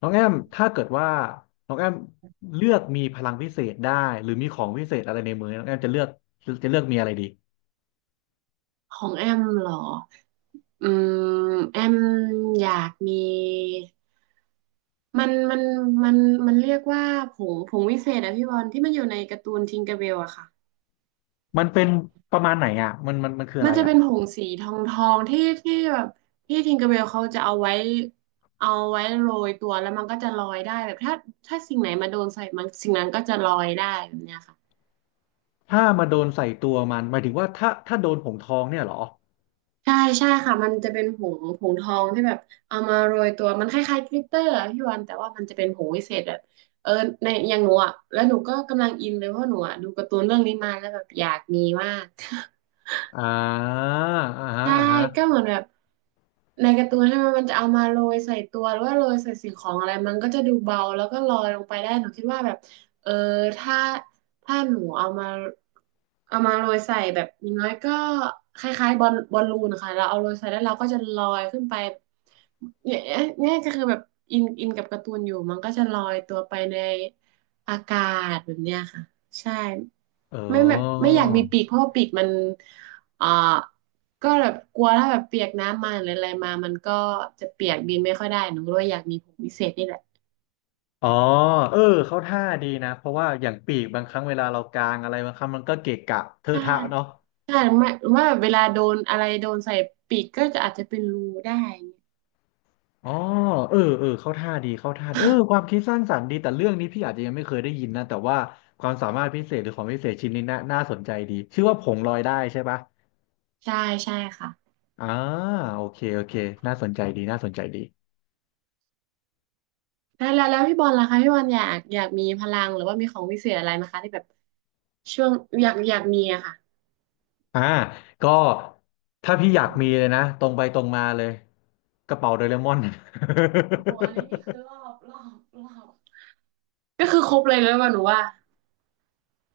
น้องแอมถ้าเกิดว่าน้องแอมเลือกมีพลังพิเศษได้หรือมีของพิเศษอะไรในมือน้องแอมจะเลือกจะเลือกมีอะไรดี ของแอมเหรออืมแอมอยากมีมันมันมันมันเรียกว่าผงวิเศษอะพี่บอลที่มันอยู่ในการ์ตูนทิงเกอร์เบลอะค่ะ มันเป็นประมาณไหนอ่ะมันมันคืออะมันไรจะอ่ะเป็นผงสีทองที่แบบที่ทิงเกอร์เบลเขาจะเอาไว้โรยตัวแล้วมันก็จะลอยได้แบบถ้าสิ่งไหนมาโดนใส่มันสิ่งนั้นก็จะลอยได้แบบเนี้ยค่ะ ถ้ามาโดนใส่ตัวมันหมายถึงว่าถ้าโดนผงทองเนี่ยเหรอใช่ใช่ค่ะมันจะเป็นผงทองที่แบบเอามาโรยตัวมันคล้ายๆกลิตเตอร์อะพี่วันแต่ว่ามันจะเป็นผงวิเศษแบบเออในอย่างหนูอ่ะแล้วหนูก็กำลังอินเลยเพราะหนูอ่ะดูการ์ตูนเรื่องนี้มาแล้วแบบอยากมีมาก อ่าอ่าฮะใช่อ่าก็ฮะเหมือนแบบในการ์ตูนใช่ไหมมันจะเอามาโรยใส่ตัวหรือว่าโรยใส่สิ่งของอะไรมันก็จะดูเบาแล้วก็ลอยลงไปได้หนูคิดว่าแบบเออถ้าถ้าหนูเอามาโรยใส่แบบอย่างน้อยก็คล้ายๆบอลลูนค่ะเราเอาโรยใส่แล้วเราก็จะลอยขึ้นไปเนี่ยเนี่ยก็คือแบบอินกับการ์ตูนอยู่มันก็จะลอยตัวไปในอากาศแบบเนี้ยค่ะใช่ เไม่แบบออไม่อยากมีปีกเพราะว่าปีกมันเอ่อก็แบบกลัวถ้าแบบเปียกน้ำมาหรืออะไรมามันก็จะเปียกบินไม่ค่อยได้หนูก็เลยอยากมีผมพิเศษนี่แหละอ๋อเออเขาท่าดีนะเพราะว่าอย่างปีกบางครั้งเวลาเรากางอะไรบางครั้งมันก็เกะกะเทอะใช่ทะเนาะ ใช่หรือไม่หรือว่าแบบเวลาโดนอะไรโดนใส่ปีกก็จะอาจจะเป็นรูได้อย่างเงี้ยอ๋อเออเออเข้าท่าดีเข้าท่าดีเออความคิดสร้างสรรค์ดีแต่เรื่องนี้พี่อาจจะยังไม่เคยได้ยินนะ แต่ว่าความสามารถพิเศษหรือของพิเศษชิ้นนี้น่าสนใจดีชื่อว่าผงลอยได้ใช่ปะใช่ใช่ค่ะอ่าโอเคโอเคน่าสนใจดีน่าสนใจดีแล้วพี่บอลล่ะคะพี่บอลอยากมีพลังหรือว่ามีของวิเศษอะไรไหมคะที่แบบช่วงอยากมีอะค่ะอ่าก็ถ้าพี่อโอยากมีเล้ยนะตรงไปตรงมาเลยกระเป๋าโดเรมอน โหอันนี้นี่คือ รอบก็คือครบเลยแล้วว่าหนูว่า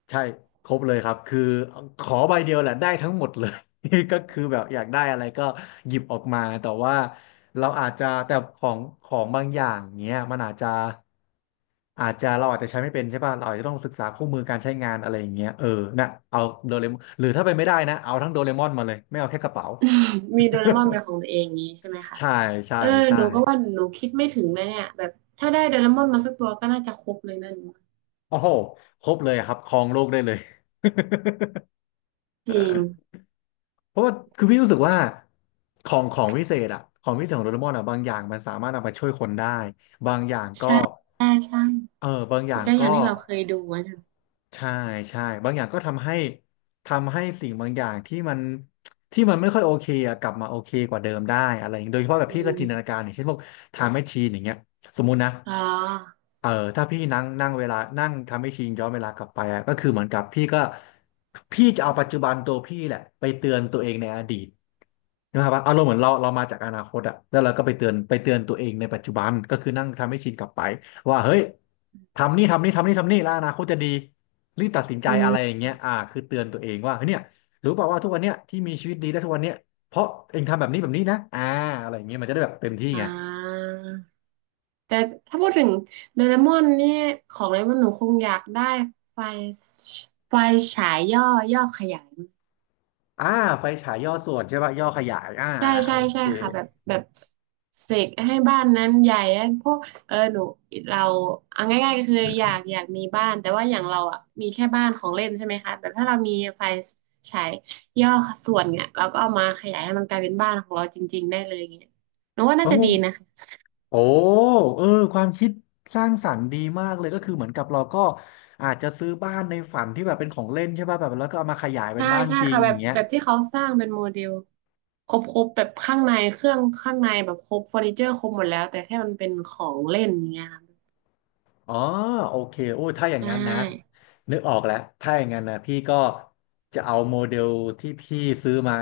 ใช่ครบเลยครับคือขอใบเดียวแหละได้ทั้งหมดเลย ก็คือแบบอยากได้อะไรก็หยิบออกมาแต่ว่าเราอาจจะแต่ของบางอย่างเนี้ยมันอาจจะอาจจะเราอาจจะใช้ไม่เป็นใช่ป่ะเราอาจจะต้องศึกษาคู่มือการใช้งานอะไรอย่างเงี้ยเออนะเอาโดเรมอนหรือถ้าเป็นไม่ได้นะเอาทั้งโดเรมอนมาเลยไม่เอาแค่กระเป๋า มีโดเรมอนเป็นของตัวเองอย่างนี้ใช่ไหม คะใช่ใช่เออใช่หนูก็ว่าหนูคิดไม่ถึงเลยเนี่ยแบบถ้าได้โดเรมอนมาสักตัวก็น่าจะครบเลยนั่นโอ้โหครบเลยครับครองโลกได้เลย จริง เพราะว่าคือพี่รู้สึกว่าของวิเศษอะของวิเศษของโดเรมอนอะบางอย่างมันสามารถนำไปช่วยคนได้บางอย่างก็ใช่ใช่ใช่เออบางอีย่างก็อย่างก็ที่เราเคยดูอะนะใช่ใช่บางอย่างก็ทำให้สิ่งบางอย่างที่มันที่มันไม่ค่อยโอเคอะกลับมาโอเคกว่าเดิมได้อะไรอย่างเงี้ยโดยเฉพาะแบบอืพี่ก็จินตนากามรอย่างเช่นพวกไทม์แมชชีนอย่างเงี้ยสมมุตินะ อ๋อเออถ้าพี่นั่งนั่งเวลานั่งทำให้ชินย้อนเวลากลับไปอะก็คือเหมือนกับพี่ก็พี่จะเอาปัจจุบันตัวพี่แหละไปเตือนตัวเองในอดีตนะครับอารมณ์เหมือนเรามาจากอนาคตอะแล้วเราก็ไปเตือนตัวเองในปัจจุบันก็คือนั่งทำให้ชินกลับไปว่าเฮ้ยทำนี่ทำนี่แล้วอนาคตจะดีรีบตัดสินใจอือะไรอมย่างเงี้ยอ่าคือเตือนตัวเองว่าเฮ้ยเนี่ยรู้เปล่าว่าทุกวันเนี้ยที่มีชีวิตดีได้ทุกวันเนี้ยเพราะเองทำแบบนี้นะอ่าอะไรอย่างเงี้ยมันจะได้แบบเต็มที่อ่ไง าแต่ถ้าพูดถึงโดเรมอนนี่ของเลยว่าหนูคงอยากได้ไฟไฟฉายย่อย่อขยาย อ่าไฟฉายย่อส่วนใช่ป่ะย่อขยายอ่าใช่อ่าโอใช่เคใช่ค่ะแบบเสกให้บ้านนั้นใหญ่พวกเออหนูเราเอาง่ายๆก็คืออยากมีบ้านแต่ว่าอย่างเราอ่ะมีแค่บ้านของเล่นใช่ไหมคะแบบถ้าเรามีไฟฉายย่อส่วนเนี่ยเราก็เอามาขยายให้มันกลายเป็นบ้านของเราจริงๆได้เลยเงี้ยหนูว่าน่าโอ้จะดีนะคะโอ้เออความคิดสร้างสรรค์ดีมากเลยก็คือเหมือนกับเราก็อาจจะซื้อบ้านในฝันที่แบบเป็นของเล่นใช่ป่ะแบบแล้วก็เอามาขยายเป็นใช่บ้านใช่จริงค่ะแบอบย่างเงี้ย แบบที่เขาสร้างเป็นโมเดลครบแบบข้างในเครื่องข้างในแบบครบเฟอร์นิเจอร์ครบหมดแล้วแต่แค่มันเป็นของเล่นอย่างเงี้ยค่ะอ๋อโอเคโอ้ยถ้าอย่างนั้นนะใชนึกออกแล้วถ้าอย่างนั้นนะพี่ก็จะเอาโมเดลที่พี่ซื้อมา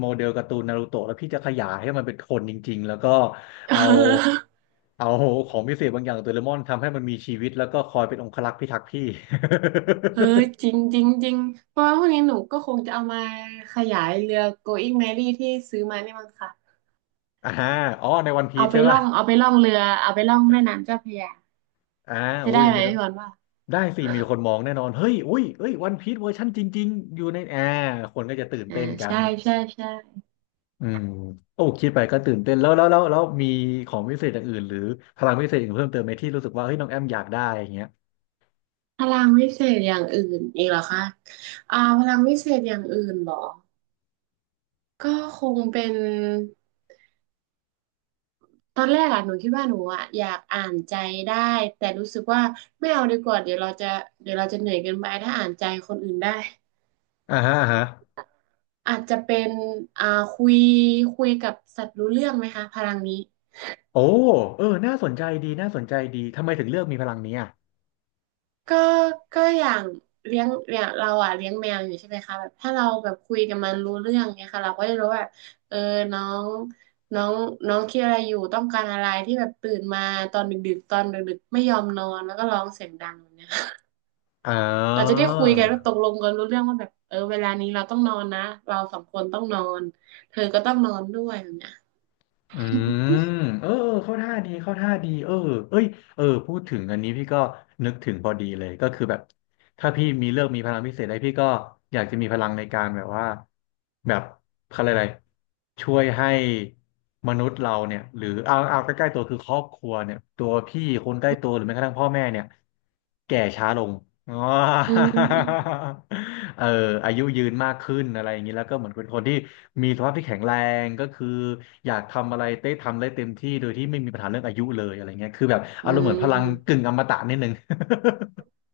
โมเดลการ์ตูนนารูโตะแล้วพี่จะขยายให้มันเป็นคนจริงๆแล้วก็่ เอา เอาของพิเศษบางอย่างของโดเรมอนทำให้มันมีชีวิตแล้วก็คอยเป็นองครักษ์พิทักษ์พี่ เออจริงจริงจริงเพราะว่าพวกนี้หนูก็คงจะเอามาขยายเรือ Going Merry ที่ซื้อมานี่มั้งค่ะอ่าอ๋อในวันพีเอาชไปใช่ล่ป่ะองเอาไปล่องเรือเอาไปล่องแม่น้ำเจ้าพระยาอ่าจะโอ้ได้ยไหมมีพี่บอลว่าได้สิมีคนมองแน่นอนเฮ้ยอุ้ยเอ้ยวันพีชเวอร์ชันจริงๆอยู่ในแอร์คนก็จะตื่นอ่าเต้นกัน ใช่ใช่ใช่อืมโอ้คิดไปก็ตื่นเต้นแล้วมีของพิเศษอย่างอื่นหรือพลังพิเศษอื่นเพิ่มเติมไหมที่รู้สึกว่าเฮ้ยน้องแอมอยากได้อย่างเงี้ยพลังวิเศษอย่างอื่นอีกเหรอคะอ่าพลังวิเศษอย่างอื่นเหรอก็คงเป็นตอนแรกอะหนูคิดว่าหนูอะอยากอ่านใจได้แต่รู้สึกว่าไม่เอาดีกว่าเดี๋ยวเราจะเดี๋ยวเราจะเหนื่อยเกินไปถ้าอ่านใจคนอื่นได้ อ่าฮะอ่าฮะอาจจะเป็นอ่าคุยคุยกับสัตว์รู้เรื่องไหมคะพลังนี้โอ้เออน่าสนใจดีน่าสนใจดีทำไมถึงเลือกมีพลังนี้อ่ะก็ก็อย่างเลี้ยงอย่างเราอ่ะเลี้ยงแมวอยู่ใช่ไหมคะแบบถ้าเราแบบคุยกับมันรู้เรื่องเนี่ยค่ะเราก็จะรู้ว่าเออน้องน้องน้องคิดอะไรอยู่ต้องการอะไรที่แบบตื่นมาตอนดึกๆตอนดึกๆไม่ยอมนอนแล้วก็ร้องเสียงดังแบบเนี่ยอ๋อ เราจะได้คุยกันว่าตกลงกันรู้เรื่องว่าแบบเออเวลานี้เราต้องนอนนะเราสองคนต้องนอนเธอก็ต้องนอนด้วยแบบเนี้ยอืมเออเข้าท่าดีเข้าท่าดีเออเอ้ยเออพูดถึงอันนี้พี่ก็นึกถึงพอดีเลยก็คือแบบถ้าพี่มีเลือกมีพลังพิเศษอะไรพี่ก็อยากจะมีพลังในการแบบว่าแบบเขาเรียกอะไรช่วยให้มนุษย์เราเนี่ยหรือเอาใกล้ๆตัวคือครอบครัวเนี่ยตัวพี่คนใกล้ตัวหรือแม้กระทั่งพ่อแม่เนี่ยแก่ช้าลง อ๋อ อืม เอออายุยืนมากขึ้นอะไรอย่างนี้แล้วก็เหมือนเป็นคนที่ มีสภาพที่แข็งแรงก็คืออยากทำอะไรเต้ทำได้เต็มที่โดยที่ไม่มีปัญหาเรื่องอายุเลยอะไรเงี้ยคือแบบอือารมณ์เหมือนพลังกึ่ม งอมตะนิดนึง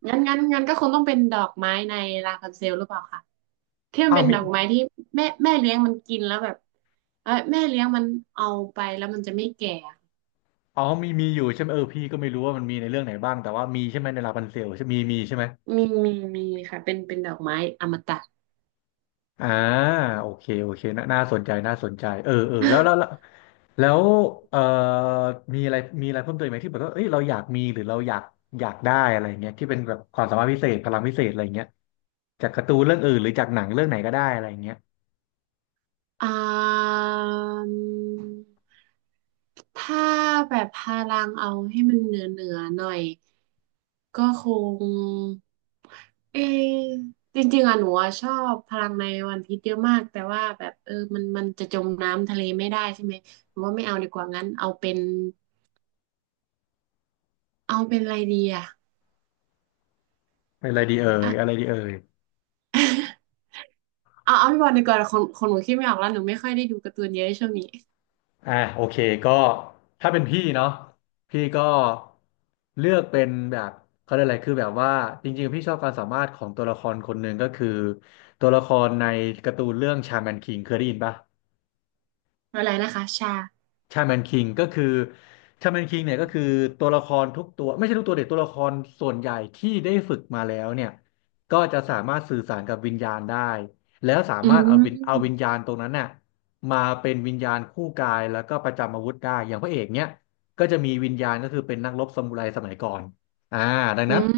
งั้นก็คงต้องเป็นดอกไม้ในลาพันเซลหรือเปล่าคะที่ มันอ้าวเป็นมีดอกไม้ที่แม่เลี้ยงมันกินแล้วแบบเอ้ยแม่เลี้ยงมันเอาไปแล้วมันจะไม่แก่อะอ๋อมีอยู่ใช่ไหมเออพี่ก็ไม่รู้ว่ามันมีในเรื่องไหนบ้างแต่ว่ามีใช่ไหมในลาพันเซลใช่มีใช่ไหมมีมีมีค่ะเป็นดอกไม้อมตะ อ่าโอเคโอเคน่าสนใจน่าสนใจเออเออแล้วเอ่อมีอะไรเพิ่มเติมไหมที่แบบว่าเอ้ยเราอยากมีหรือเราอยากได้อะไรเงี้ยที่เป็นแบบความสามารถพิเศษพลังพิเศษอะไรเงี้ยจากการ์ตูนเรื่องอื่นหรือจากหนังเรื่องไหนก็ได้อะไรเงี้ย อ่ามถ้าแบบพลังเอาให้มันเหนือหน่อยก็คง เออจริงๆอะหนูอะชอบพลังในวันพีชเยอะมากแต่ว่าแบบเออมันจะจมน้ำทะเลไม่ได้ใช่ไหมหนูว่าไม่เอาดีกว่างั้นเอาเป็นอะไรดีอะอะไรดีเอ่ยอะ อะไรดีเอ่ย เอาพี่บอลดีกว่าคนหนูคิดไม่ออกแล้วหนูไม่ค่อยได้ดูการ์ตูนเยอะช่วงนี้อ่ะโอเคก็ถ้าเป็นพี่เนาะพี่ก็เลือกเป็นแบบเขาเรียกอะไรคือแบบว่าจริงๆพี่ชอบความสามารถของตัวละครคนหนึ่งก็คือตัวละครในการ์ตูนเรื่องชาแมนคิงเคยได้ยินปะ อะไรนะคะชาชาแมนคิงก็คือชาแมนคิงเนี่ยก็คือตัวละครทุกตัวไม่ใช่ทุกตัวเด็กตัวละครส่วนใหญ่ที่ได้ฝึกมาแล้วเนี่ยก็จะสามารถสื่อสารกับวิญญาณได้แล้วสาอืมารถเอาวิญเอามวิญญาณตรงนั้นน่ะมาเป็นวิญญาณคู่กายแล้วก็ประจำอาวุธได้อย่างพระเอกเนี่ยก็จะมีวิญญาณก็คือเป็นนักรบซามูไรสมัยก่อนอ่าดังนั้อืนม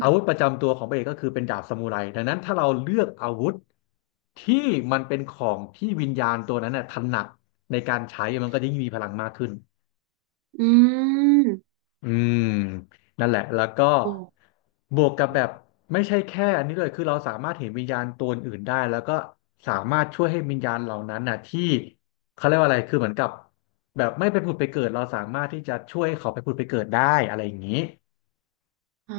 อาวุธประจำตัวของพระเอกก็คือเป็นดาบซามูไรดังนั้นถ้าเราเลือกอาวุธที่มันเป็นของที่วิญญาณตัวนั้นน่ะถนัด ในการใช้มันก็จะยิ่งมีพลังมากขึ้นอืมอืมนั่นแหละแล้วก็โอ้บวกกับแบบไม่ใช่แค่อันนี้เลยคือเราสามารถเห็นวิญญาณตัวอื่นได้แล้วก็สามารถช่วยให้วิญญาณเหล่านั้นน่ะที่เขาเรียกว่าอะไรคือเหมือนกับแบบไม่ไปผุดไปเกิดเราสามารถที่จะช่วยเขาไปผุดไปเกิดได้อะไรอย่างนี้อ่า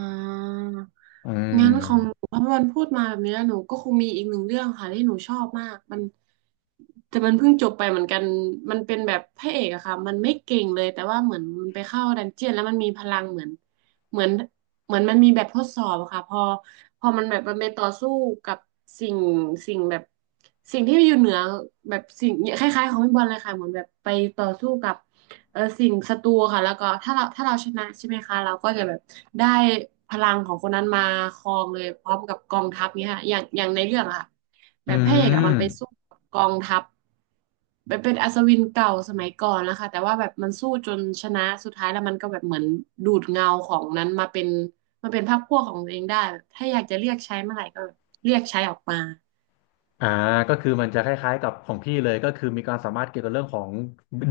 อืงั้นของหนูมพอพพูดมาแบบนี้แล้วหนูก็คงมีอีกหนึ่งเรื่องค่ะที่หนูชอบมากมันแต่มันเพิ่งจบไปเหมือนกันมันเป็นแบบพระเอกอะค่ะมันไม่เก่งเลยแต่ว่าเหมือนมันไปเข้าดันเจียนแล้วมันมีพลังเหมือนเหมือนมันมีแบบทดสอบอะค่ะพอมันแบบมันไปต่อสู้กับสิ่งสิ่งแบบสิ่งที่อยู่เหนือแบบสิ่งคล้ายๆของพี่บอลเลยค่ะเหมือนแบบไปต่อสู้กับ เออสิ่งศัตรูค่ะแล้วก็ถ้าเราชนะใช่ไหมคะเราก็จะแบบได้พลังของคนนั้นมาครองเลยพร้อมกับกองทัพเนี้ยค่ะอย่างในเรื่องอะค่ะแบอืบพระเอกอะมมันไปสู้กับกองทัพแบบเป็นอัศวินเก่าสมัยก่อนนะคะแต่ว่าแบบมันสู้จนชนะสุดท้ายแล้วมันก็แบบเหมือนดูดเงาของนั้นมาเป็นพรรคพวกของตัวเองได้แบบถ้าอยากจะเรียกใช้เมื่อไหร่ก็เรียกใช้ออกมา อ่าก็คือมันจะคล้ายๆกับของพี่เลยก็คือมีความสามารถเกี่ยวกับเรื่องของ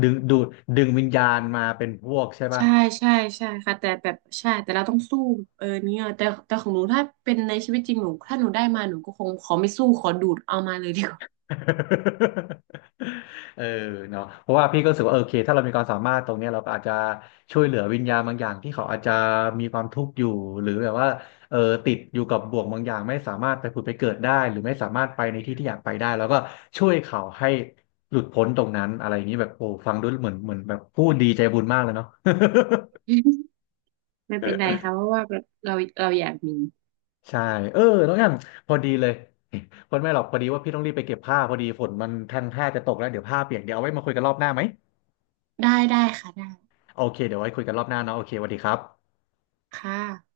ดึงดูดวิญญาณมาเป็นพวกใช่ป่ะ ใช่ใช่ใช่ค่ะแต่แบบใช่แต่เราต้องสู้เออเนี่ยแต่ของหนูถ้าเป็นในชีวิตจริงหนูถ้าหนูได้มาหนูก็คงขอไม่สู้ขอดูดเอามาเลยดีกว่า เออเนาะเพราะว่าพี่ก็รู้สึกว่าเออโอเคถ้าเรามีความสามารถตรงเนี้ยเราก็อาจจะช่วยเหลือวิญญาณบางอย่างที่เขาอาจจะมีความทุกข์อยู่หรือแบบว่าเออติดอยู่กับบ่วงบางอย่างไม่สามารถไปผุดไปเกิดได้หรือไม่สามารถไปในที่ที่อยากไปได้แล้วก็ช่วยเขาให้หลุดพ้นตรงนั้นอะไรอย่างนี้แบบโอ้ฟังดูเหมือนแบบ พูดดีใจบุญมากเลยเนาะ ไม่เป็นไรค่ะเพราะว่าแบบเราอยากมีใช่เออน้องแอมพอดีเลย พอดีไม่หรอกพอดีว่าพี่ต้องรีบไปเก็บผ้าพอดีฝนมันทันท่าจะตกแล้วเดี๋ยวผ้าเปียกเดี๋ยวเอาไว้มาคุยกันรอบหน้าไหม ได้ได้ค่ะได้โอเคเดี๋ยวไว้คุยกันรอบหน้าเนาะโอเคสวัสดีครับค่ะ